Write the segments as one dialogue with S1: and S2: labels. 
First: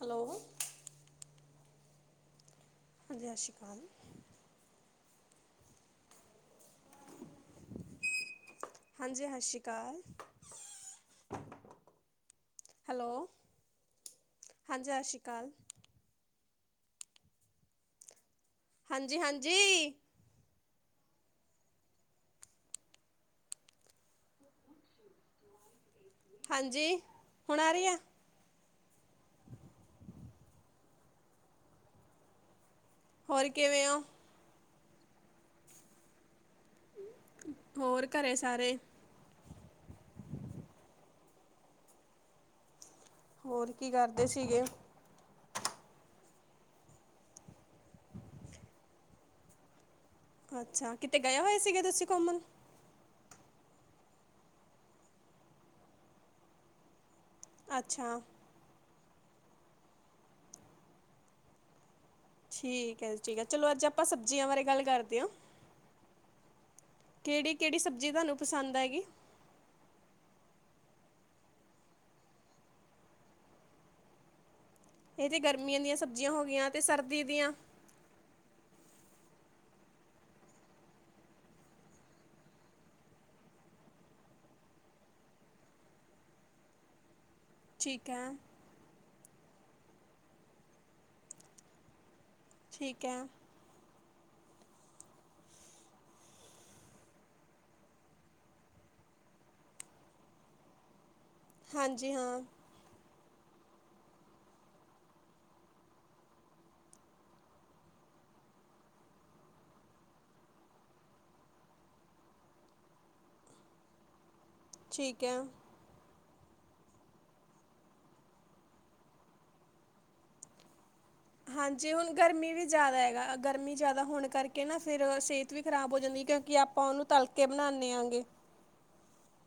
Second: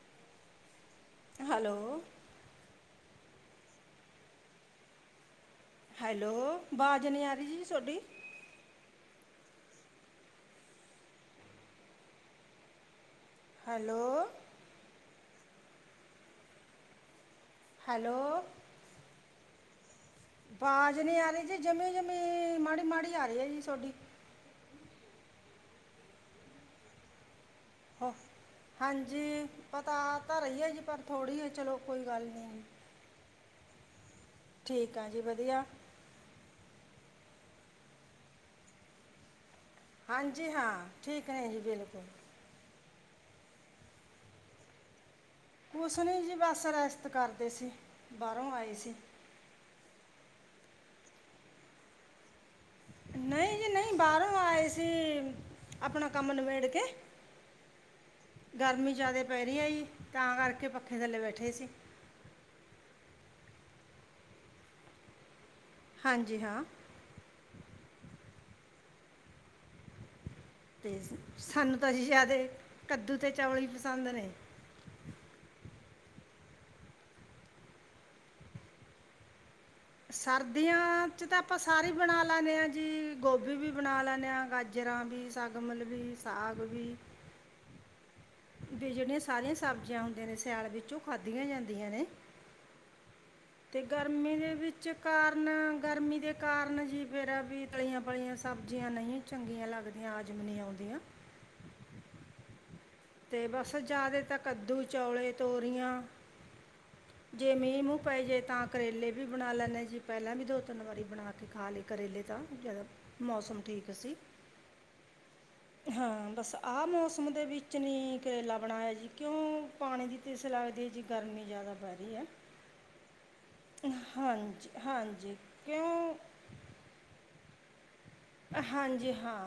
S1: Hello
S2: hello
S1: ਹਾਂਜੀ ਸਤਿ ਸ਼੍ਰੀ ਅਕਾਲ
S2: ਹੈਲੋ ਆਵਾਜ਼ ਨੀ ਆ ਰਹੀ ਜੀ ਤੁਹਾਡੀ
S1: ਹਾਂਜੀ ਸਤਿ ਸ਼੍ਰੀ ਹੈਲੋ
S2: ਹੈਲੋ
S1: ਕੱਲ
S2: ਹੈਲੋ।
S1: ਹਾਂਜੀ, ਹਾਂਜੀ।
S2: ਆਵਾਜ਼ ਨਹੀਂ ਆ ਰਹੀ ਜੀ, ਜਮੀ-ਜਮੀ, ਮਾੜੀ- ਮਾੜੀ ਆ ਰਹੀ ਹੈ। ਜੀ, ਥੋਡੀ
S1: ਹਾਂਜੀ, ਹੁਣ ਆ ਰਹੀ ਆ
S2: ਹੋ ਹਾਂਜੀ, ਪਤਾ ਆ ਤਾਂ ਰਹੀ ਹੈ। ਜੀ, ਪਰ ਥੋੜੀ ਹੈ ਚਲੋ ਕੋਈ ਗੱਲ ਨਹੀਂ।
S1: ਹੋਰ ਕਿਵੇਂ ਹੋ?
S2: ਠੀਕ ਆ ਜੀ, ਵਧੀਆ
S1: ਹੋਰ ਘਰੇ ਸਾਰੇ
S2: ਹਾਂਜੀ ਹਾਂ। ਠੀਕ ਨੇ, ਜੀ ਬਿਲਕੁਲ।
S1: ਹੋਰ ਕੀ ਕਰਦੇ ਸੀਗੇ?
S2: ਕੁਛ ਨੀ ਜੀ, ਬਸ ਰੈਸਟ ਕਰਦੇ ਸੀ, ਬਾਹਰੋਂ ਆਏ ਸੀ।
S1: ਅੱਛਾ ਕਿਤੇ ਗਏ ਹੋਏ ਸੀਗੇ ਤੁਸੀਂ ਘੁੰਮਣ
S2: ਨਹੀਂ ਜੀ ਨਹੀਂ ਬਾਹਰੋਂ ਆਏ ਸੀ ਆਪਣਾ ਕੰਮ ਨਬੇੜ ਕੇ
S1: ਅੱਛਾ।
S2: ਗਰਮੀ ਜ਼ਿਆਦਾ ਪੈਰ ਰਹੀ ਆ ਜੀ ਤਾਂ ਕਰਕੇ ਪੱਖੇ ਥੱਲੇ ਬੈਠੇ ਸੀ
S1: ਠੀਕ ਹੈ ਜੀ ਠੀਕ ਚਲੋ ਅੱਜ ਆਪਾਂ ਸਬਜ਼ੀਆਂ ਬਾਰੇ ਗੱਲ ਕਰਦੇ ਹਾਂ।
S2: ਹਾਂਜੀ ਹਾਂ।
S1: ਕਿਹੜੀ, ਕਿਹੜੀ ਸਬਜ਼ੀ ਤੁਹਾਨੂੰ ਪਸੰਦ ਹੈਗੀ।
S2: ਤੇ ਸਾਨੂੰ ਤਾਂ ਅਸੀ ਜ਼ਿਆਦੇ ਕੱਦੂ ਤੇ ਚਾਵਲ ਹੀ ਪਸੰਦ ਨੇ
S1: ਇਹ ਤੇ ਗਰਮੀਆਂ ਦੀਆਂ ਸਬਜ਼ੀਆਂ ਹੋ ਗਈਆਂ ਅਤੇ ਸਰਦੀ ਦੀਆਂ
S2: ਸਰਦੀਆਂ ਚ ਤਾਂ ਆਪਾਂ ਸਾਰੇ ਬਣਾ ਲੈਦੇ ਹਾਂ, ਜੀ ਗੋਭੀ ਵੀ ਬਣਾ ਲੈਦੇ ਹਾਂ ਗਾਜਰ ਤਰਾਂ, ਵੀ ਸਗਮਲ, ਵੀ ਸਾਗ ਵੀ
S1: ਠੀਕ ਹੈ
S2: ਵੀ ਜਿਹੜੀਆਂ ਸਾਰੀਆਂ ਸਬਜ਼ੀਆਂ ਹੁੰਦੀਆਂ ਨੇ, ਸਿਆਲ ਵਿੱਚ ਉਹ ਖਾਦੀਆ ਜਾਂਦੀਆਂ ਨੇ
S1: ਠੀਕ ਹੈ।
S2: ਤੇ ਗਰਮੀ ਦੇ ਵਿੱਚ ਕਾਰਨ, ਗਰਮੀ ਦੇ ਕਾਰਨ ਜੀ, ਮੇਰਾ ਵੀ ਤਲੀਆਂ ਪਲੀਆਂ ਸਬਜ਼ੀਆਂ ਨਹੀਂ ਚੰਗੀਆਂ ਲੱਗਦੀਆਂ ਹਜ਼ਮ ਨਹੀਂ ਆਉਂਦੀਆਂ
S1: ਹਾਂਜੀ, ਹਾਂ।
S2: ਤੇ ਬਸ ਜ਼ਿਆਦੇ ਤੇ ਕੱਦੂ, ਚੌਲੇ ਤੋਰੀਆਂ
S1: [unintelligible]
S2: ਜੇ ਮੀਂਹ -ਮੂੰਹ ਪੈ ਜੇ ਤਾਂ ਕਰੇਲੇ ਵੀ ਬਣਾ ਲੈਂਦੇ ਜੀ। ਪਹਿਲਾਂ ਵੀ ਦੋ -ਤਿੰਨ ਵਾਰੀ ਬਣਾ ਕੇ ਖਾ ਲਏ ਕਰੇਲੇ ਤਾਂ ਜਿਆਦਾ ਮੌਸਮ ਠੀਕ ਸੀ।
S1: ਠੀਕ ਹੈ।
S2: ਹਾਂ, ਬਸ ਆਹ ਮੌਸਮ ਦੇ ਵਿੱਚ ਚ, ਨੀ ਕਰੇਲਾ ਬਣਾਇਆ ਜੀ, ਕਿਉਂ ਪਾਣੀ ਦੀ ਤ੍ਰੇਸ ਲੱਗਦੀ ਹੈ ਜੀ ਗਰਮੀ ਜ਼ਿਆਦਾ
S1: ਹਾਂਜੀ।
S2: ਪੈ
S1: ਹੁਣ
S2: ਰਹੀ ਹੈ
S1: ਗਰਮੀ ਵੀ ਜ਼ਿਆਦਾ ਹੈਗਾ, ਗਰਮੀ ਜਿਆਦਾ ਹੋਣ ਕਰਕੇ
S2: ਹਾਂਜੀ
S1: ਨਾ ਫਿਰ
S2: ਹਾਂਜੀ
S1: ਸਿਹਤ ਵੀ ਖ਼ਰਾਬ ਹੋ
S2: ਕਿਉਂ
S1: ਜਾਂਦੀ ਕਿਉਂਕਿ ਆਪਾਂ ਉਹਨੂੰ ਤਲਕੇ ਬਣਾਉਂਨੇ ਹਾਂ
S2: ਹਾਂਜੀ ਹਾਂ।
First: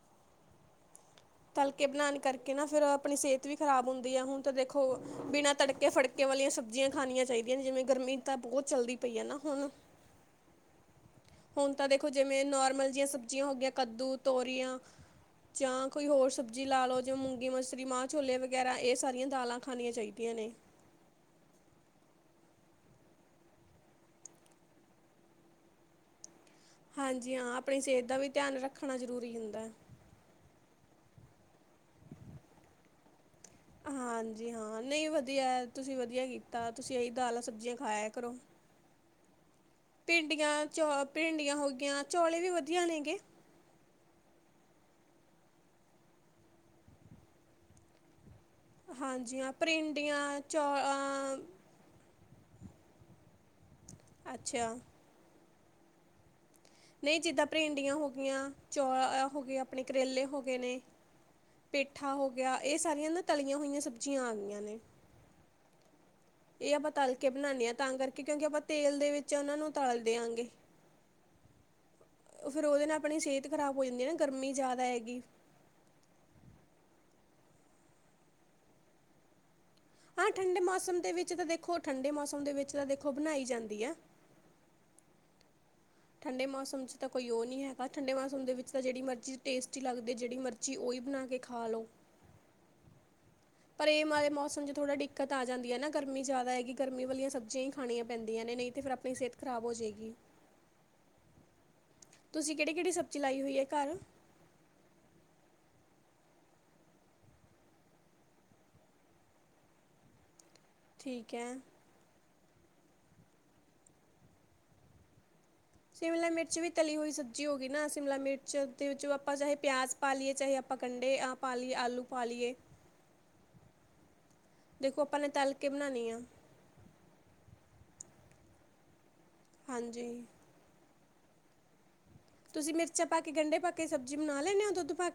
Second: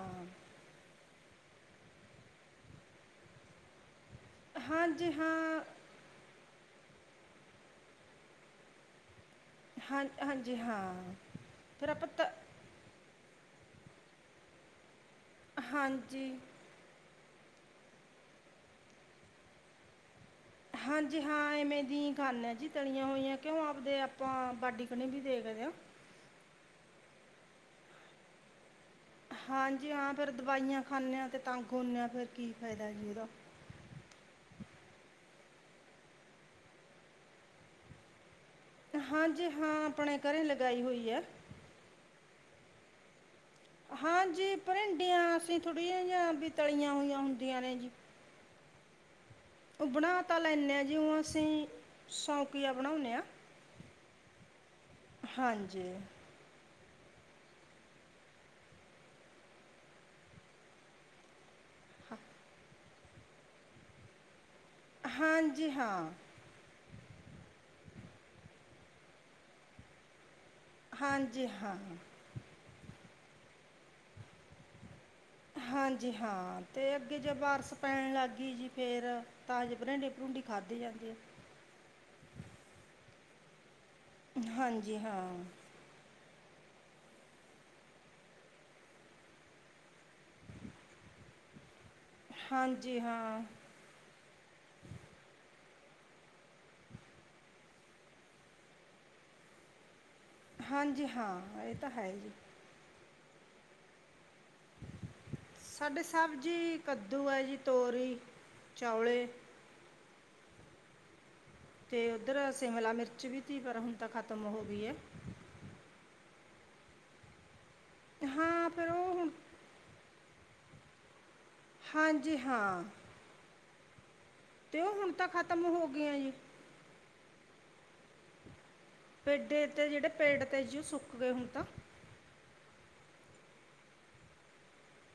S1: ਤਲਕੇ ਬਣਾਉਣ ਕਰਕੇ ਨਾ ਫਿਰ, ਆਪਣੀ ਸਿਹਤ ਵੀ ਖ਼ਰਾਬ ਹੁੰਦੀ ਹੁਣ ਤਾਂ ਦੇਖੋ
S2: ਹਾਂਜੀ
S1: ਬਿਨਾਂ
S2: ਹਾਂ
S1: ਤੜਕੇ, ਫੜਕੇ ਵਾਲੀਆਂ ਸਬ ਜੀਆਂ ਖਾਣੀਆਂ ਚਾਹੀਦੀਆਂ ਨੇ, ਜਿਵੇਂ ਗਰਮੀ ਤਾਂ ਬਹੁਤ ਚੱਲਦੀ ਪਈ ਹੈ ਨਾ ਹੁਣ
S2: ਹਾਂ, ਹਾਂਜੀ ਹਾਂ।
S1: ਹੁਣ ਤਾਂ
S2: ਫਿਰ ਆਪਾਂ
S1: ਦੇਖੋ
S2: ਤ
S1: ਜਿਵੇਂ ਨੋਰਮਲ ਜਿਹੀਆਂ ਸਬਜ਼ੀਆਂ ਹੋ ਗਈਆਂ ਕੱਦੂ, ਤੋਰੀਆਂ ਜਾਂ ਕੋਈ
S2: ਹਾਂਜੀ
S1: ਹੋਰ ਸਬਜ਼ੀ ਲਾ ਲਓ, ਜਾ ਮੂੰਗੀ ਮਸਰੀ, ਮਾਂ ਛੋਲੇ ਵਗੈਰਾ ਇਹ ਸਾਰੀਆਂ ਦਾਲਾਂ ਖਣੀਆਂ ਚਾਹੀਦੀਆਂ। ਨੇ
S2: ਹਾਂਜੀ ਹਾਂ। ਇਵੇਂ ਦੀ ਹੀ ਖਾਨੇ ਜੀ, ਤਲੀਆਂ ਹੋਈਆਂ, ਕਿਉਂ ਆਪਦੇ ਆਪਾਂ ਬਾਡੀ ਕਨੀ ਵੀ ਦੇਖਦੇ ਹਾਂ।
S1: ਹਾਂਜੀ ਹਾਂ। ਆਪਣੀ ਸਿਹਤ ਦਾ ਵੀ ਧਿਆਨ ਰੱਖ
S2: ਹਾਂਜੀ ਹਾਂ ਫਿਰ ਦਵਾਈਆਂ ਖਾਂਨੇ ਆ, ਤੇ ਤੰਗ ਹੋਨੇ ਆ ਫਿਰ ਕੀ ਫਾਇਦਾ ਜੀ ਉਹਦਾ
S1: ਹਾਂਜੀ ਹਾਂ। ਨਹੀਂ ਵਧੀਆ, ਤੁਸੀਂ ਵਧੀਆ ਕੀਤਾ ਤੁਸੀਂ ਇਹੀ ਦਾਲਾਂ ਸਬਜ਼ੀਆਂ ਖਾਇਆ ਕਰੋ।
S2: ਹਾਂਜੀ ਹਾਂ ਆਪਣੇ ਘਰੇ
S1: ਭਿੰਡੀਆਂ ਚ
S2: ਲਗਾਈ ਹੋਈ ਹੈ
S1: ਭਿੰਡੀਆਂ ਹੋ ਗਈਆਂ, ਚੌਲੇ ਵੀ ਵਧੀਆ ਨੇਗੇ।
S2: ਹਾਂਜੀ ਭਰਿੰਡੀਆਂ ਅਸੀਂ ਥੋੜੀਆਂ ਜਿਹੀਆਂ ਵੀ ਤਲੀਆਂ ਹੋਈਆਂ ਹੁੰਦੀਆਂ ਨੇ ਜੀ।
S1: ਹਾਂਜੀ ਹਾਂ
S2: ਉਹ
S1: ਭਰਿੰਡੀਆਂ
S2: ਬਣਾ ਤਾਂ
S1: ਚੌ
S2: ਲੈਨ ਆ ਜੀਉ
S1: ਅ
S2: ਅਸੀਂ ਸੌਕੀਆ ਬਣਾਉਂਦੇ ਆ
S1: ਅੱਛਾ
S2: ਹਾਂਜੀ
S1: ਨਹੀਂ ਜਿੱਦਾਂ ਭਿੰਡੀਆਂ ਹੋ ਗਈਆਂ ਚੌ ਹੋ ਗਏ ਆਪਣੇ ਕਰੇਲੇ ਹੋ ਗਏ ਨੇ ਪੇਠਾ
S2: ਹ-
S1: ਹੋ ਗਿਆ ਇਹ ਸਾਰੀਆਂ ਨਾ ਤਲੀਆਂ ਹੋਈਆਂ ਸਬਜ਼ੀਆਂ ਆ ਗਈਆਂ ਨੇ
S2: ਹਾਂਜੀ ਹਾਂ
S1: ਇਹ ਆਪਾਂ ਤਲ ਕੇ ਬਣਾਣੇ ਆ ਤਾਂ ਕਰਕੇ ਕਿਉਂਕਿ ਆਪਾਂ ਤੇਲ ਦੇ ਵਿੱਚ ਉਹਨਾਂ ਨੂੰ ਤਲ ਦਿਆਂਗੇ
S2: ਹਾਂਜੀ ਹਾਂ
S1: ਫਿਰ ਉਹਦੇ ਨਾਲ ਆਪਣੀ ਸਿਹਤ ਖ਼ਰਾਬ ਹੋ ਜਾਂਦੀ ਨਾ ਗਰਮੀ ਜ਼ਿਆਦਾ ਹੈਗੀ
S2: ਹਾਂਜੀ ਹਾਂ ਤੇ ਅੱਗੇ ਜੇ ਬਾਰਸ ਪੈਣ ਲੱਗ ਗਈ ਜੀ ਫੇਰ
S1: ਹਾਂ ਠੰਡੇ ਮੌਸਮ ਦੇ ਵਿੱਚ, ਤਾਂ ਦੇਖੋ ਠੰਡੇ ਮੌਸਮ ਦੇ ਵਿੱਚ ਤਾਂ ਦੇਖੋ ਬਣਾਈ ਜਾਂਦੀ ਆ।
S2: ਹਾਂਜੀ ਹਾਂ।
S1: ਠੰਡੇ ਮੌਸਮ ਚ ਤਾਂ ਕੋਈ ਉਹ ਨਹੀਂ ਹੈਗਾ, ਠੰਡੇ ਮੌਸਮ ਦੇ ਵਿੱਚ ਤਾਂ ਜਿਹੜੀ ਮਰਜ਼ੀ ਟੇਸਟੀ ਲੱਗਦੇ ਜਿਹੜੀ ਮਰਜ਼ੀ ਉਹੀ ਬ ਬਣਾ ਕੇ ਖਾ ਲੋੋ
S2: ਹਾਂਜੀ, ਹਾਂ।
S1: ਪਰ ਇਹ ਮ ਮੌਸਮ ਚ ਥੋੜਾ ਦਿੱਕਤ ਆ ਜਾਂਦੀ ਹੈ ਨਾ, ਗਰਮੀ ਜ਼ਿਆਦਾ ਹੈਗੀ, ਗਰਮੀ ਵਾਲੀਆਂ ਸਬਜ਼ੀਆਂ ਹੀ ਖਾਣੀਆਂ ਪੈਂਦੀਆਂ ਨੇ। ਨਹੀਂ ਤੇ ਫਿਰ ਆਪਣੀ ਸਿਹਤ ਖ਼ਰਾਬ ਹੋ ਜਾਏਗੀ।
S2: ਹਾਂਜੀ ਹਾਂ। ਇਹ ਤਾਂ ਹੈ। ਜੀ
S1: ਚਲਾਈ ਹੋਈ ਹੈ ਘਰ
S2: ਸਾਡੇ ਸਬਜੀ ਕੱਦੂ ਹੈ ਜੀ, ਤੋਰੀ ਚੌਲੇ
S1: ਠੀਕ ਹੈ।
S2: ਤੇ ਉੱਧਰ ਸ਼ਿਮਲਾ ਮਿਰਚ ਵੀ ਤੀ ਪਰ ਹੁਣ ਤਾਂ ਖਤਮ ਹੋ ਗਈ ਹੈ
S1: ਸ਼ਿਮਲਾ ਮਿਰਚ ਵੀ ਤਲੀ ਹੋਈ ਸਬਜ਼ੀ ਹੋ ਗਈ ਨਾ ਸ਼ਿਮਲਾ ਮਿਰਚ
S2: ਹਾਂ ਫਿਰ
S1: ਦੇ
S2: ਉਹ ਹੁਣ
S1: ਆਪਾਂ ਚਾਹੇ ਪਿਆਜ ਪਾ ਲਈਏ। ਚਾਹੇ ਆਪਾਂ ਕੰਢੇ ਆ ਪਾ ਲਈਏ ਆਲੂ ਪਾ
S2: ਹਾਂਜੀ
S1: ਲਈਏ
S2: ਤੇ ਉਹ
S1: ਦੇਖੋ
S2: ਹੁਣ
S1: ਆਪਾਂ ਨੇ
S2: ਤਾਂ
S1: ਤਲ
S2: ਖਤਮ
S1: ਕੇ
S2: ਹੋ ਗ
S1: ਬਣਾਉਣੀ ਆ
S2: ਜੀ ਤੇ ਜਿਹੜੇ
S1: ਹਾਂਜੀ।
S2: ਪੇਡ ਤੇ ਸੀ ਉਹ ਸੁੱਕ ਗਏ ਹੁਣ ਤਾਂ
S1: ਤੁਸੀਂ ਮਿਰਚਾਂ ਪਾ ਕੇ ਗੰਢੇ ਪਾ ਕੇ ਸਬਜ਼ੀ ਬਣਾ ਲਦੇ ਹੋ ਦੁੱਧ ਪਾ ਕੇ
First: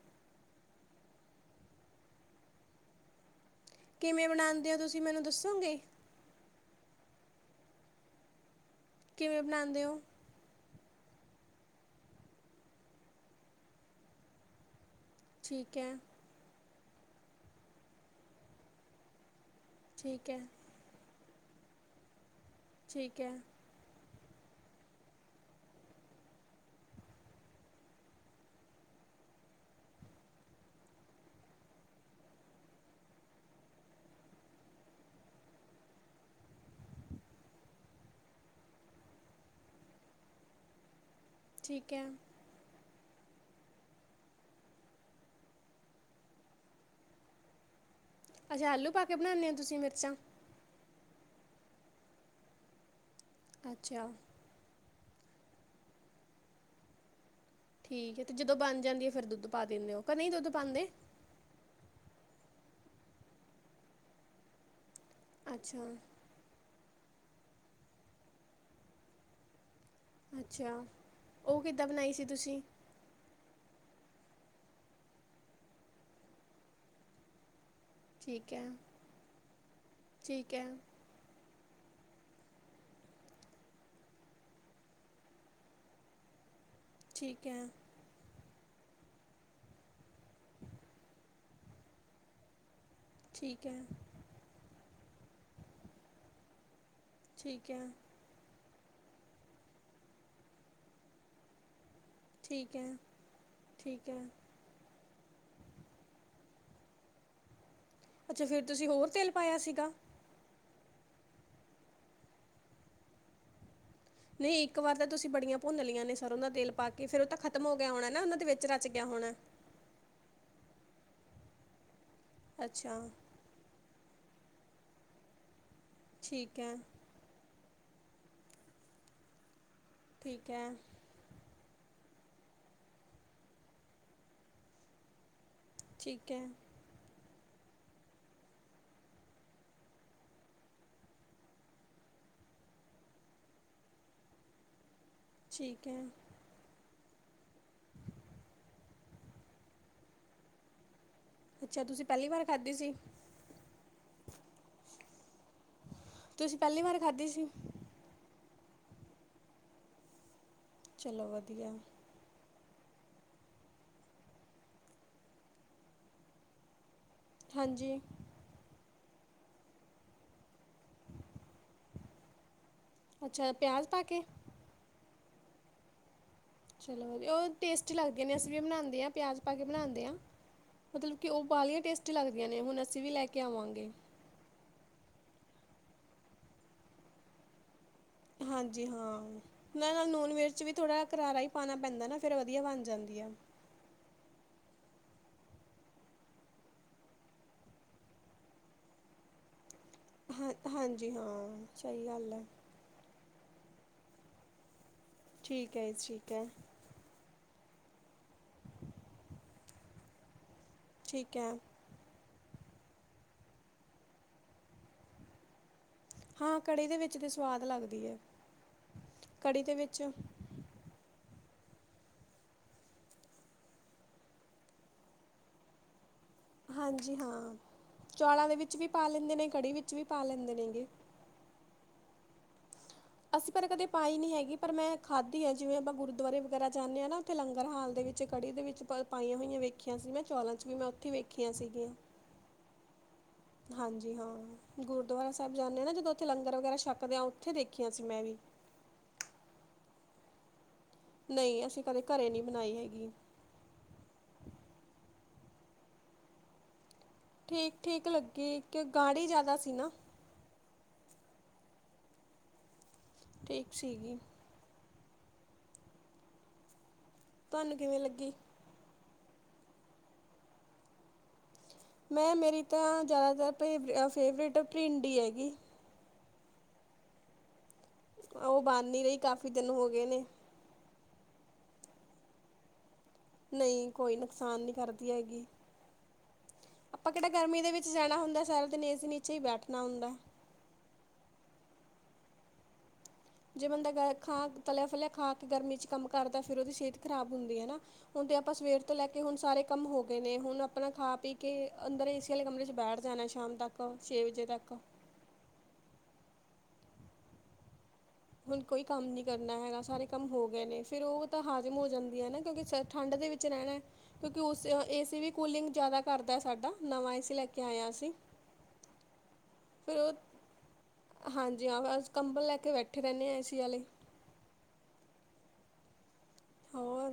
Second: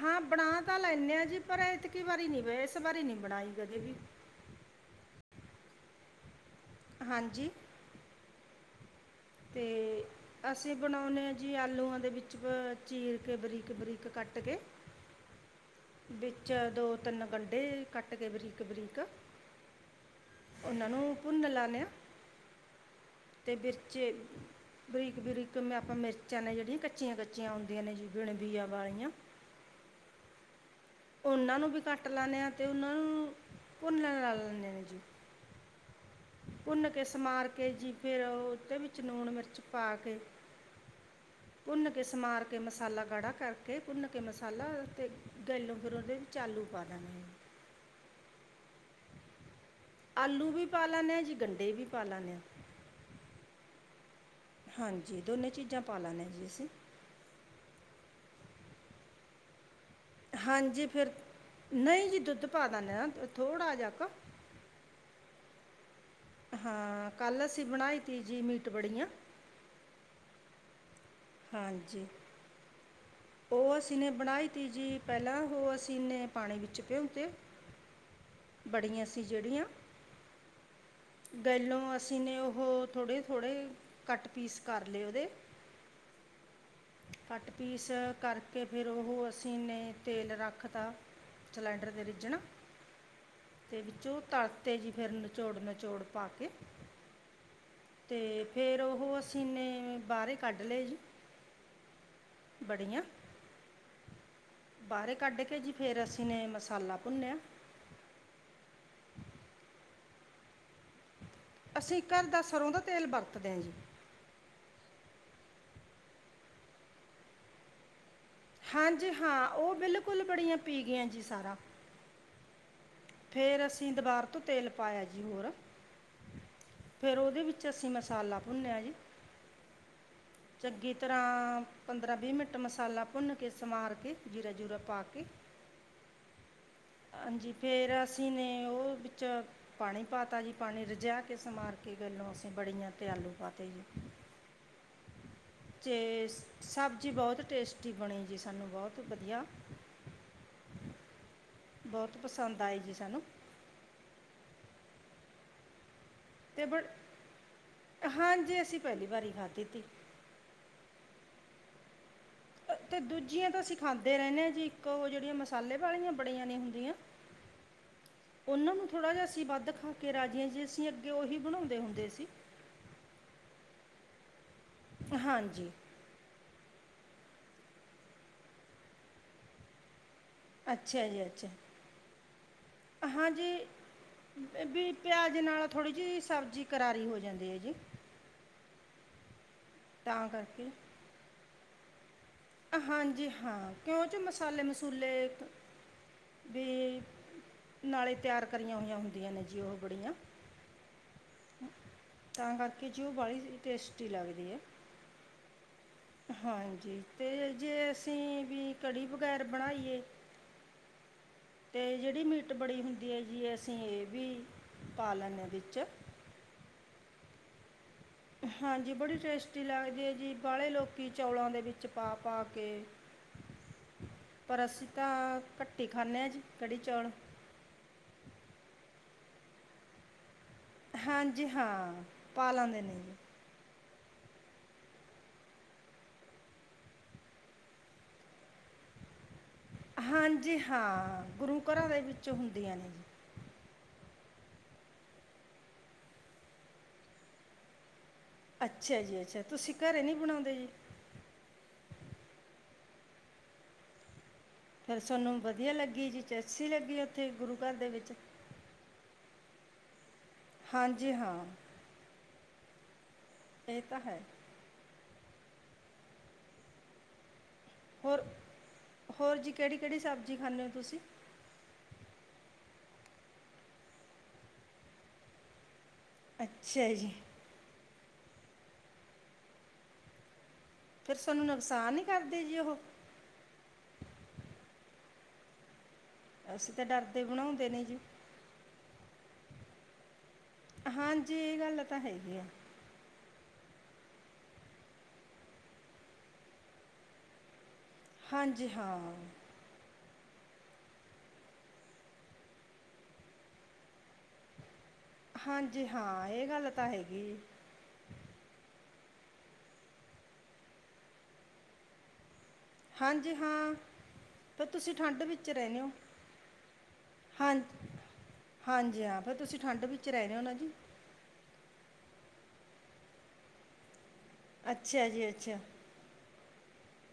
S2: ਹਾਂ ਬਣਾ ਤਾਂ ਲੈਂਨ ਆ ਜੀ ਪਰ ਇਤਕੀ ਵਾਰੀ ਨੀ ਇਸ ਵਾਰੀ ਨੀ ਬਣਾਈ ਕਦੇ ਵੀ
S1: ਕਿਵੇਂ ਬਣਾਉਂਦੇ ਹੋ ਤੁਸੀਂ ਮੈਨੂੰ ਦੱਸੋਗੇ
S2: ਹਾਂਜੀ
S1: ਕਿਵੇਂ ਬਣਾਉਂਦੇ ਹੋ
S2: ਬਣਾਉਦੇ ਆ ਜੀ ਆਲੂਆਂ ਦੇ ਵਿੱਚ ਚੀਰ ਕੇ ਬਰੀਕ ਬਰੀਕ ਕੱਟ ਕੇ
S1: ਠੀਕ ਹੈ
S2: ਵਿੱਚ ਦੋ ਤਿੰਨ ਗੰਢੇ ਕੱਟ ਕੇ ਬਰੀਕ ਬਰੀਕ
S1: ਠੀਕ ਹੈ
S2: ਪੁੁੰਨ ਲ ਨੇ ਅਤੇ ਮਿਰਚੇ
S1: ਹ
S2: ਬਰੀਕ ਬਰੀਕ ਆਪਾਂ ਮਿਰਚਾਂ ਨੇ ਜਿਹੜੀਆਂ ਕੱਚੀਆਂ ਕੱਚੀਆਂ ਆਉਂਦੀਆਂ ਨੇ ਜੀ ਬਿਣ ਬੀਆ ਵਾਲੀਆਂ ਉਹਨਾਂ ਨੂੰ ਵੀ ਕੱਟ ਲਾੇ ਆ ਤੇ ਉਹਨਾਂ ਨੂੰ ਭੁੰਨ ਲਾ ਲੈਂ ਨੇ ਜੀ ਭੁੰਨ ਕੇ ਸਮਾਰ ਕੇ ਜੀ ਫੇਿਰ ਉਹਦੇ ਵਿੱਚ ਲੂਣ ਮਿਰਚ ਪਾ ਕੇ
S1: ਹ
S2: ਭੁੰਨ ਕੇ ਸਮਾਰ ਕੇ ਮਸਾਲਾ ਗਾੜਾ ਕਰਕੇ ਕੇ ਭੁੰਨ ਕੇ ਮਸਾਲਾ ਤੇ ਗਾਇਲੋਂ ਫਿਰ ਉਹਦੇ ਵਿੱਚ ਆਲੂ ਪਾ ਦੇਣਾ ਸੀ
S1: ਅੱਛਾ ਆਲੂ ਪਾ ਕੇ ਬਣਾਦੇ ਹ
S2: ਆਲੂ ਵੀ ਪਾ ਲੈਂਦੇ ਆਾਂ ਜੇ ਗੰਡੇ ਵੀ ਪਾ ਲੈਦੇੇ ਆ
S1: ਅੱਛਾ
S2: ਹਾਂਜੀ ਦੋਨੇ ਚੀਜ਼ਾਂ ਪਾ ਲੈਦੇ ਜੀ ਅਸੀਂ।
S1: ਠੀਕ ਹੈ ਤੇ ਜਦੋਂ ਬਣ ਜਾਂਦੀ ਹੈ ਫੇਰ ਦੁੱਧ ਪਾ ਦਿੰਦੇ ਹੋ ਕਿ ਨਹੀਂ ਦੁੱਧ
S2: ਹਾਂਜੀ
S1: ਪਾਉਂਦੇ
S2: ਫਿਰ ਨਹੀਂ ਜੀ ਦੁੱਧ ਪਾ ਦਦੇ ਨਾ ਥੋੜਾ ਜਿਹਾ ਕ
S1: ਅੱਛਾ।
S2: ਹਾਂ ਕੱਲ ਅਸੀਂ ਬਣਾਈ ਤੀ ਜੀ ਮੀਟ ਬੜੀਆਂ।
S1: ਅੱਛਾ ਉਹ ਕਿੱਦਾਂ
S2: ਹਾਂਜੀ
S1: ਬਣਾਈ ਸੀ ਤੁਸੀਂ?
S2: ਉਹ ਅਸੀਂ ਨੇ ਬਣਾਈ ਤੀ ਜੀ ਪਹਿਲਾਂ ਉਹ ਅਸੀਂ ਨੇ ਪਾਣੀ ਵਿੱਚ ਭਿਉਂ ਤੇ।
S1: ਠੀਕ ਹੈ
S2: ਬੜੀਆਂ ਅਸੀਂ ਜਿਹੜੀਆਂ
S1: ਠੀਕ ਹੈ
S2: ਪਹਿਲੋਂ ਅਸੀਂ ਨੇ ਉਹ ਥੋੜੇ-ਥੋੜੇ ਕੱਟ ਪੀਸ ਕਰ ਲਏ ਉਹਦੇ।
S1: [inaudible] ਠੀਕ
S2: ਕੱਟ
S1: ਹੈ
S2: ਪੀਸ ਕਰ ਕਿ ਫਿਰ ਉਹ ਅਸੀਂਨ ਨੇ ਤੇਲ ਰੱਖ ਤਾ ਸਿਲੰਡਰ 'ਤੇ ਰਿੱਝਣਾ
S1: ਠੀਕ
S2: ਤੇ
S1: ਹੈ
S2: ਵਿੱਚੋਂ ਤਰਤੇ ਜੀ ਫਿਰ ਨਿਚੋੜ ਨਚੋੜ ਪਾ ਕੇ
S1: ਠੀਕ ਹੈ।
S2: ਫੇਰ ਉਹ ਅਸੀਂਨੇ ਬਾਹਰੇ ਕੱਢ ਲਏ ਜੀ
S1: ਠੀਕ ਹੈ-
S2: ਬੜੀਆਂ
S1: ਠੀਕ ਹੈ।
S2: ਬਾਹਰ ਕੱਢ ਕੇ ਜੀ ਫਿਰ ਅਸੀਂ ਨੇ ਮਸਾਲਾ ਭੁੰਨਿਆ
S1: ਅੱਛਾ ਫਿਰ ਤੁਸੀਂ ਹੋਰ ਤੇਲ ਪਾਇਆ ਸੀਗਾ।
S2: ਅਸੀਂ ਘਰ ਦਾ ਸਰ੍ਹੋਂ ਦਾ ਤੇਲ ਵਰਤਦੇ ਹਾਂ ਜੀ।
S1: ਨਹੀਂ ਇੱਕ ਵਾਰ ਤਾਂ ਤੁਸੀਂ ਬੜੀਆਂ ਭੁੰਨ ਲਈੀਆਂ ਨੇ ਸਰੋਂ ਦਾ ਤੇਲ ਪਾ ਕੇ ਫਿਰਰ ਉਹ ਤਾਂ ਖਤਮ ਹੋ ਗਿਆ ਹੋਣਾ ਨਾ ਉਹਨਾਂ ਦੇ ਵਿੱਚ ਰਚ ਗਿਆ
S2: ਹਾਂਜੀ
S1: ਹੋਣਾ
S2: ਹਾਂ, ਉਹ ਬਿਲਕੁਲ ਬੜੀਆਂ ਪੀ ਗਈਆਂ ਜੀ ਸਾਰਾ।
S1: ਅੱਛਾ।
S2: ਫਿਰ ਅਸੀਂ ਦੁਬਾਰਾ ਤੋਂ ਤੇਲ ਪਾਇਆ ਜੀ ਹੋਰ।
S1: ਠੀਕ ਹੈ।
S2: ਚ ਅਸੀਂ ਮਸਾਲਾ ਭੁੰਨਿਆ ਜੀ।
S1: ਠੀਕ ਹੈ
S2: ਚੰਗੀ ਤਰ੍ਹਾਂ ਪੰਦਰਾਂ ਵੀਹ ਮਿੰਟ ਮਸਾਲਾ ਭੁੰਨ ਕੇ ਸੰਵਾਰ ਕੇ ਜੀਰਾ-ਜੀਰਾ ਪਾ ਕੇ।
S1: ਠੀਕ ਹੈ।
S2: ਹਾਂਜੀ ਫਿਰ ਅਸੀਂ ਨੇ ਉਹ ਵਿੱਚ ਪਾਣੀ ਪਾ ਤਾ ਜੀ ਪਾਣੀ ਰਜਾ ਕੇ ਸੰਵਾਰ ਕੇ ਗ ਲ ਅਸੀਂ ਬੜੀਆਂ ਤਿਆਲੂ ਪਾਤੇ।
S1: ਹ [inaudible]
S2: ਜੇ ਸਭ ਜ਼ੀ ਬਹੁਤ ਟੇਸਟੀ ਬਣੀ ਜੀ ਸਾਨੂੰ ਬਹੁਤ ਵਧੀਆ
S1: ਅੱਛਾ ਤੁਸੀਂ
S2: ਬਹੁਤ
S1: ਪਹਿਲੀ ਵਾਰ
S2: ਪਸੰਦ
S1: ਖਾਧੀ
S2: ਆਏ
S1: ਸੀ
S2: ਜੀ ਸਾਨੂੰ।
S1: ਤੁਸੀਂ
S2: ਤੇ ਬੜ
S1: ਪਹਿਲੀ ਵਾਰ ਖਾਧੀ ਸੀ
S2: ਹਾਂਜੀ ਅਸੀਂ ਪਹਿਲੀ ਵਾਰੀ ਖਾਧੀ ਤੀ।
S1: ਚਲੋ ਵਧੀਆ।
S2: ਤੇ ਦੂਜੀਆਂ ਤੋਂ ਅਸੀਂ ਖਾਂਦੇ ਰਹਿੰਦੇ ਹਾਂ ਜੀ। ਇੱਕ ਉਹ ਜਿਹੜੀਆਂ ਮਸਾਲੇ ਵਾਲੀਆਂ ਬੜੀਆਂ ਨੇ ਹੁੰਦੀਆਂ।
S1: ਹਾਂਜੀ।
S2: ਥੋੜ੍ਹਾ ਜਿਹਾ ਅਸੀਂ ਵੱਧ ਖਾ ਕੇ ਰਾਜੇ ਜੇ ਅਸੀਂ ਅੱਗੇ ਉਹੀ ਬਣਾਉਂਦੇ ਹੁੰਦੇ ਸੀ।
S1: ਅੱਛਾ ਪਿਆਜ ਪਾ ਕੇ?
S2: ਹਾਂਜੀ।
S1: ਚਲੋ ਉਹ ਟੇਸਟੀ ਲੱਗਦੇ ਨੇ। ਅਸੀਂ ਵੀ ਬਣਾਉਂਦੇ ਹਾਂ ਪਿਆਜ ਪਾ ਕੇ ਬਣਾਉਂਦੇ ਹਾਂ।
S2: ਅੱਛਾ
S1: ਮਤਲਬ
S2: ਜੀ
S1: ਕਿ ਉਹ
S2: ਅੱਛਾ
S1: ਬਾਹਲੀਆਂ ਟੇਸਟੀ ਲੱਗਦੀਆਂ ਨੇ ਹੁਣ ਅਸੀਂ ਵੀ ਲੈ ਕੇ
S2: ਹਾਂਜੀ
S1: ਆਵਾਂਗੇ।
S2: ਵੀ ਪਿਆਜ ਨਾਲ ਥੋੜੀ ਜਿਹੀ ਸਬਜ਼ੀ ਕਰਾਰੀ ਹੋ ਜਾਂਦੀ ਹੈ ਜੀ।
S1: ਹਾਂਜੀ ਹਾਂ ਉਹ ਨਾਲ
S2: ਤਾਂ
S1: ਨੋਨ ਵੈਜ ਚ
S2: ਕਰਕੇ
S1: ਵੀ ਥੋੜ੍ਹਾ ਕਰਾਰਾ ਹੀ ਪਾਉਣਾ ਪੈਂਦਾ ਨਾ। ਫਿਰ ਵਧੀਆ ਬਣ ਜਾਂਦੀ
S2: ਹਾਂਜੀ
S1: ਆ
S2: ਹਾਂ ਕਿਉਂ ਚ ਮਸਾਲੇ ਮਸ ਚੁਲੇ ਵੀ ਨਾਲੇ ਤਿਆਰ ਕਰੀਆਂ ਹੋਈਆਂ ਹੁੰਦੀਆਂ ਨੇ ਜੀ ਉਹ। ਬੜੀਆਂ
S1: ਹਾਂ ਹਾਂਜੀ ਹਾਂ ਸਹੀ ਗੱਲ ਹੈ।
S2: ਬੜੀ ਟੇਸਟੀ ਲੱਗਦੀ ਹੈ।
S1: ਠੀਕ ਹੈ। ਠੀਕ ਹੈ।
S2: ਤੇ ਜੇ ਅਸੀਂ ਵੀ ਕੜੀ ਵਗੈਰ ਬਣਾਈਏ
S1: ਠੀਕ ਹੈ
S2: ਤੇ ਜਿਹੜੀ ਮੀਟ ਬੜੀ ਹੁੰਦੀ ਹੈ ਜੀ ਅਸੀਂ ਇਹ ਵੀ ਪਾ ਲੈਂਦੇ ਹਾਂ ਵਿੱਚ
S1: ਹਾਂ ਕੜੀ ਦੇ ਵਿੱਚ ਤੇ ਸਵਾਦ ਲੱਗਦਾ
S2: ਹਾਂਜੀ। ਬੜੀ ਟੇਸਟੀ ਲੱਗਦੀ ਹੈ ਜੀ ਬਾਹਲੇ ਲੋਕੀ ਚੌਲਾਂ ਦੇ ਵਿੱਚ ਪਾ ਪਾ ਕੇ ਪਰ ਅਸੀਂ ਤਾਂ ਘੱਟੀ ਖਾਂਨੇ ਹਾਂ ਜੀ ਕੜੀ ਚੌਲ
S1: ਹਾਂਜੀ ਹਾਂ ਚੌਲਾਂ ਦੇ ਵਿੱਚ ਵੀ ਪਾ ਲੈਂਦੇ ਨੇ ਕੜੀ ਵਿੱਚ ਵੀ ਪਾ ਲੈਂਦੇ ਨੇਗੇ
S2: ਜੀ ਹਾਂ ਪਾਲਾਂਦੇ ਨੇ ਜੀ
S1: ਅਸੀਂ ਪਰ ਕਦੇ ਪਾਈ ਨੀ ਹੈਗੀ। ਪਰ ਮੈਂ ਖਾਧੀ ਆ ਜਿਵੇਂ ਆਪਾਂ ਗੁਰਦੁਆਰੇ ਵਗੈਰਾ ਜਾਂਦੇ ਹਾਂ ਨਾ ਉਥੇ ਲੰਗਰ ਹਾਲ ਦੇ ਵਿੱਚ ਕੜੀ ਦੇ ਵਿੱਚ ਪਾਈਆਂ ਹੋਈਆਂ ਵੇਖੀਆਂ ਸੀ ਮੈਂ ਚੌਲਾਂ
S2: ਹਾਂਜੀ
S1: ਚ ਵੀ ਮੈਂ ਉੱਥੇ
S2: ਹਾਂ
S1: ਵੇਖੀਆਂ
S2: ਗੁਰੂ ਘਰਾਂ
S1: ਸੀਗੀਆਂ
S2: ਦੇ ਵਿੱਚ ਹੁੰਦੀਆਂ ਨੇ ਜੀ
S1: ਹਾਂਜੀ ਹਾਂ ਗੁਰਦੁਆਰਾ ਸਾਹਿਬ ਜਾਂਦੇ ਨਾ ਜਦੋਂ ਉੱਥੇ ਲੰਗਰ ਵਗੈਰਾ ਛਕਦੇ ਆ ਉੱਥੇ ਦੇਖੀਆਂ ਸੀ ਮੈਂ ਵੀ
S2: ਅੱਛਾ ਜੀ ਅੱਛਾ। ਤੁਸੀਂ ਘਰੇ ਨਹੀਂ ਬਣਾਉਂਦੇ ਜੀ।
S1: ਨਹੀਂ ਅਸੀਂ ਕਦੇ ਘਰੇ ਨਹੀਂ ਬਣਾਈ ਹੈਗੀ।
S2: ਸਾਨੂੰ ਵਧੀਆ ਲੱਗੀ ਜੀ, ਅੱਛੀ ਲੱਗੀ। ਉੱਥੇ ਗੁਰੂ ਘਰ
S1: ਠੀਕ,
S2: ਦੇ
S1: ਠੀਕ
S2: ਵਿੱਚ
S1: ਲੱਗੀ ਕਿ ਗਾੜੀ ਜਿਆਦਾ ਸੀ ਨਾ।
S2: ਹਾਂਜੀ ਹਾਂ।
S1: ਠੀਕ
S2: ਇਹ ਤਾਂ
S1: ਸੀਗੀ।
S2: ਹੈ
S1: ਤੁਹਾਨੂੰ ਕਿਵੇਂ
S2: ਹੋਰ
S1: ਲੱਗੀ?
S2: ਹੋਰ ਜੀ ਕਿਹੜੀ, ਕਿਹੜੀ ਸਬਜ਼ੀ ਖਾਂਦੇ ਹੋ ਤੁਸੀਂ?
S1: ਮੈਂ ਮੇਰੀ ਤਾਂ ਜ਼ਿਆਦਾਤਰ ਫੇਵਰੇਟ ਭਿੰਡੀ ਹੈਗੀ।
S2: ਅੱਛਾ ਜੀ।
S1: ਉਹ ਬਣ ਨਹੀਂ ਰਹੀ ਕਾਫੀ ਦਿਨ ਹੋ ਗਏ ਨੇ।
S2: ਫੇਿਰ ਸਾਨੂੰ ਨੁਕਸਾਨ ਨੀ ਕਰਦੇ ਜੀ ਉਹ
S1: ਨਹੀਂ ਕੋਈ ਨੁਕਸਾਨ ਨਹੀਂ ਕਰਦੀ ਹੈਗੀ।
S2: ਅਸੀਂ ਤਾਂ
S1: ਆਪਾਂ
S2: ਡਰਦੇ
S1: ਕਿਹੜਾ ਗਰਮੀ
S2: ਬਣਾਉਂਦੇ
S1: ਦੇ
S2: ਨੇ
S1: ਵਿੱਚ
S2: ਜੀ
S1: ਜਾਣਾ ਹੁੰਦਾ ਹੈ ਸੈਰ ਦੇ ਨੇ ਇਸ ਦੇ ਨੀਚੇ ਹੀ ਬੈਠਣਾ ਹੁੰਦਾ ਹੈ।
S2: ਹਾਂਜੀ। ਇਹ ਗੱਲ ਤਾਂ ਹੈਗੀ ਆ।
S1: ਜੇ ਬੰਦਾ ਗ ਖਾ ਤਲਿਆ ਫਲਿਆ ਖਾ ਕੇ ਗਰਮੀ ਚ ਕੰਮ ਕਰਦਾ ਫਿਰ ਉਹਦੀ ਸਿਹਤ ਖਰਾਬ ਹੁੰਦੀ ਹੈ ਨਾ ਹੁਣ ਤੇ ਆਪਾਂ
S2: ਹਾਂਜੀ
S1: ਸਵੇਰ ਤੋਂ
S2: ਹਾਂ
S1: ਲੈ ਕੇ ਹੁਣ ਸਾਰੇ ਕੰਮ ਹੋ ਗ ਨੇ ਹੁਣ ਆਪਣਾ ਖਾ ਪੀ ਕੇ ਅੰਦਰ ਏਸੀ ਵਾਲੇ ਕਮਰੇ ਚ ਬੈਠ ਜਾਣਾ ਸ਼ਾਮ ਤੱਕ ਛੇ ਵਜੇ ਤੱਕ
S2: ਹਾਂਜੀ ਹਾਂ। ਇਹ ਗੱਲ ਤਾਂ ਹੈਗੀ।
S1: ਹੁਣ ਕੋਈ ਕੰਮ ਨੀ ਕਰਨਾ ਹੈਗਾ ਸਾਰੇ ਕੰਮ ਹੋ ਗਏ ਨੇ ਫੇਿਰ ਉਹ ਤਾਂ ਹਾਜ਼ਮ ਹੋ ਜਾਂਦੀ ਹੈ ਨਾ ਕਿਉਂਕਿ ਸ ਠੰਡ ਦੇ
S2: ਹਾਂਜੀ
S1: ਵਿੱਚ ਰਹਿਣਾ
S2: ਹਾਂ
S1: ਹੈ ਕਿਉਂਕਿ ਉਸ
S2: ਫਿਰ ਤੁਸੀਂ
S1: ਏ ਸੀ
S2: ਠੰਡ
S1: ਵੀ
S2: ਵਿੱਚ
S1: ਕੂਲਿੰਗ
S2: ਰਹਿੰਦੇ ਹੋ
S1: ਜਿਆਦਾ ਕਰਦਾ ਸਾਡਾ ਨਵਾਂ ਏ ਸੀ ਲੈ [unintelligible] ਕੇ
S2: ਹਾਂਜੀ
S1: ਆਇਆ ਸੀ।
S2: ਹਾਂਜੀ ਹਾਂ। ਫਿਰ ਤੁਸੀਂ ਠੰਡ ਵਿੱਚ ਰਹਿ ਰਹੇ ਹੋ ਨਾ ਜੀ।
S1: ਹਾਂਜੀ ਹਾਂ। ਅ ਕੰਬਲ ਲੈ ਕੇ ਬੈਠੇ ਰਹਿੰਦੇ ਹਾਂ ਏ ਸੀ ਵਾਲੇ
S2: ਅੱਛਾ ਜੀ ਅੱਛਾ।
S1: ਹੋਰ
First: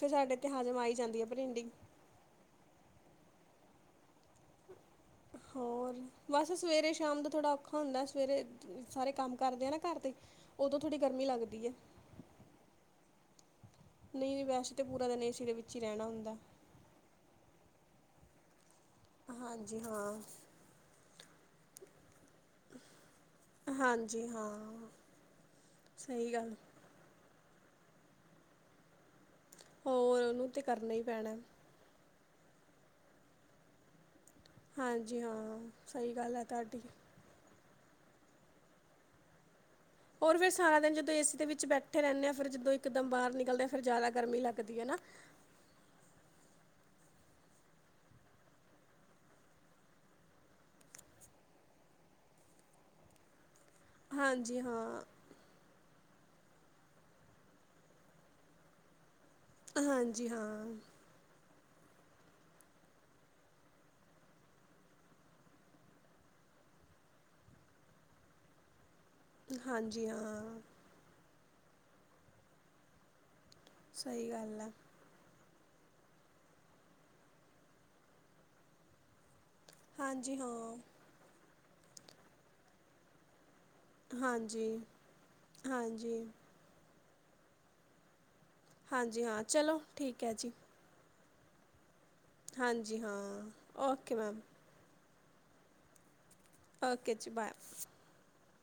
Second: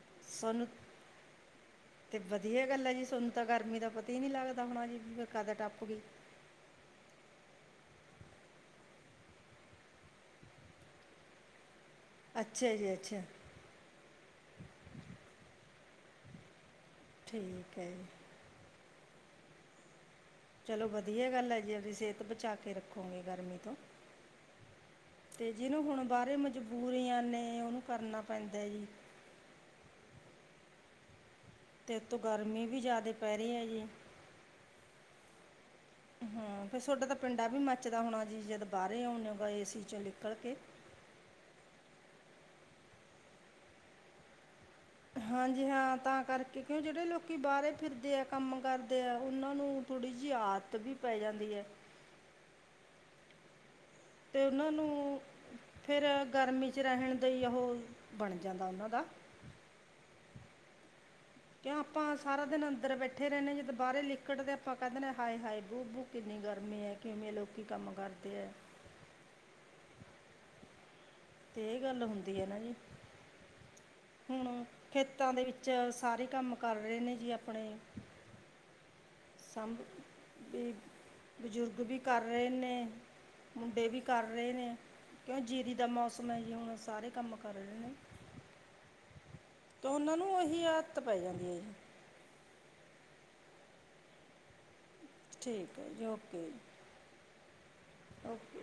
S1: ਫਿਰ ਸਾਡੇ ਤੇ
S2: ਸਾਨੂੰ
S1: ਹਜ਼ਮ ਆਈ ਜਾਂਦੀ ਆ ਪਰਿੰਡੀਿੰ
S2: ਤੇ ਵਧੀਆ ਗੱਲ ਹੈ ਜੀ ਸਾਨੂੰ ਤਾਂ ਗਰਮੀ ਦਾ ਪਤਾ ਹੀ ਨੀ ਲੱਗਦਾ ਹੋਣਾ ਜੀ ਵੀ ਕਦ ਟੱਪ
S1: ਹੋਰ
S2: ਗਈ
S1: ਬਸ ਸਵੇਰੇ ਸ਼ਾਮ ਦਾ ਥੋੜਾ ਔਖਾ ਹੁੰਦਾ ਸਵੇਰੇ ਸਾਰੇ ਕੰਮ ਕਰਦੇ ਆ ਨਾ ਘਰ ਤੇ ਉਦੋਂ ਥੋੜ੍ਹੀ ਗਰਮੀ ਲੱਗਦੀ ਹੈ।
S2: ਅੱਛਾ ਜੀ ਅੱਛਾ।
S1: ਨਹੀਂ, ਨਹੀਂ ਵੈਸੇ ਤਾਂ ਪੂਰਾ ਦਿਨ ਏ ਸਰੇ ਵਿੱਚ ਹੀ ਰਹਿਣਾ ਹੁੰਦਾ
S2: ਠੀਕ ਹੈ ਜੀ।
S1: ਹਾਂਜੀ ਹਾਂ।
S2: ਚਲੋ ਵਧੀਆ ਗੱਲ ਹੈ। ਜੀ ਆਪਦੀ ਸਿਹਤ ਬਚਾ ਕੇ ਰੱਖੋਗੇ ਗਰਮੀ ਤੋਂ
S1: ਹਾਂਜੀ ਹਾਂ
S2: ਤੇ ਜਿਹਨੂੰ ਹੁਣ
S1: ਸਹੀ
S2: ਬਾਹਰੇ
S1: ਗੱਲ
S2: ਮਜਬੂਰੀਆਂ ਨੇ ਉਹਨੂੰ ਕਰਨਾ ਪੈਂਦਾ ਜੀ।
S1: ਹੋਰ ਉਹਨੂੰ ਤੇ ਕਰਨਾ ਹੀ ਪੈਣਾ
S2: ਤੋਂ ਗਰਮੀ ਵੀ ਜ਼ਿਆਦਾ ਪੈ ਰਹੀ ਹੈ ਜੀ
S1: ਹਾਂਜੀ ਹਾਂ। ਸਹੀ ਗੱਲ ਹੈ
S2: ਹਾਂ ਫਰ
S1: ਤੁਹਾਡੀ
S2: ਤੁਹਾਡਾ ਤਾਂ ਪਿੰਡਾ ਵੀ ਮੱਚਦਾ ਹੋਣਾ ਜੀ ਜਦ ਬਾਹਰੇ ਆਉਣੇਗਾ ਏਸੀ ਚੋਂ ਨਿਕਲ
S1: ਹੋਰ ਫਿਰ
S2: ਕੇ
S1: ਸਾਰਾ ਦਿਨ ਜਦੋਂ ਏਸੀ ਦੇ ਵਿੱਚ ਬੈਠੇ ਰਹਿੰਦੇ ਆ ਫਿਰ ਜਦੋਂ ਇੱਕਦਮ ਬਾਹਰ ਨਿਕਲਦੇ ਆ ਫਰ ਜ਼ਿਆਦਾ ਗਰਮੀ ਲੱਗਦੀ ਹੈ ਨਾ
S2: ਹਾਂਜੀ ਹਾਂ ਤਾਂ ਕਰਕੇ ਕਿਉਂ ਜਿਹੜੇ ਲੋਕੀ ਬਾਹਰੇ ਫਿਰਦੇ ਆ ਕੰਮ ਕਰਦੇ ਆ ਉਹਨਾਂ ਨੂੰ ਥੋੜ੍ਹੀ ਜਿਹੀ ਆਦਤ ਵੀ ਪੈ ਜਾਂਦੀ ਹੈ ਤੇ
S1: ਹਾਂਜੀ
S2: ਉਹਨਾਂ
S1: ਹਾਂ
S2: ਨੂੰ ਫੇਰ ਗਰਮੀ ਚ ਰਹਿਣ ਦਾ ਉਹ ਬਣ ਜਾਂਦਾ ਉਹਨਾਂ ਦਾ,
S1: ਹਾਂਜੀ ਹਾਂ,
S2: ਕਿਉਂ ਆਪਾਂ ਸਾਰਾ ਦਿਨ ਅੰਦਰ ਬੈਠੇ ਰਹਿੰਦੇ ਜਦ ਬਾਰੇ ਲਿਕੜਦੇ ਤੇ ਆਪਾਂ ਕਹਿੰਦੇ ਹਾਏ-ਹਏ ਬੂ ਬੂ ਕਿੰਨੀ ਗਰਮੀ ਹੈ ਕਿਵੇਂ ਲੋਕੀ ਕੰਮ ਕਰਦੇ ਹੈ।
S1: ਹਾਂਜੀ ਹਾਂ,
S2: ਤੇ ਇਹ ਗੱਲ ਹੁੰਦੀ ਹੈ ਨਾ ਜੀ
S1: ਸਹੀ ਗੱਲ
S2: ਹੁਣ
S1: ਹੈ
S2: ਖੇਤਾਂ ਦੇ ਵਿੱਚ, ਚ ਸਾਰੇ ਕੰਮ ਕਰ ਰਹੇ ਨੇ ਜੀ ਆਪਣੇ ਸਭ
S1: ਹਾਂਜੀ
S2: ਵੀ
S1: ਹਾਂ
S2: ਬਜ਼ੁਰਗ ਵੀ ਕਰ ਰਹੇ ਨੇ ਮੁੰਡੇ ਵੀ ਕਰ ਰਹੇ
S1: ਹਾਂਜੀ
S2: ਨੇ ਕਿਉਂ ਜੀਰੀ ਦਾ
S1: ਹਾਂਜੀ
S2: ਮੌਸਮ ਹੈ ਜੀ ਹੁਣ ਸਾਰੇ ਕੰਮ ਕਰ ਨੇ
S1: ਹਾਂਜੀ ਹਾਂ ਚਲੋ
S2: ਤੇ ਉਹਨਾਂ
S1: ਠੀਕ
S2: ਨੂੰ
S1: ਹੈ ਜੀ
S2: ਉਹੀ ਆਦਤ ਪੈ ਜਾਂਦੀ ਹੈ ਜੀ
S1: ਹਾਂਜੀ ਹਾਂ ਓਕੇ ਮੈਮ
S2: ਠੀਕ ਹੈ ਜੀ ਓਕੇ ਜੀ
S1: ਓਕੇ ਜੀ ਬਾਏ,
S2: ਓਕੇ,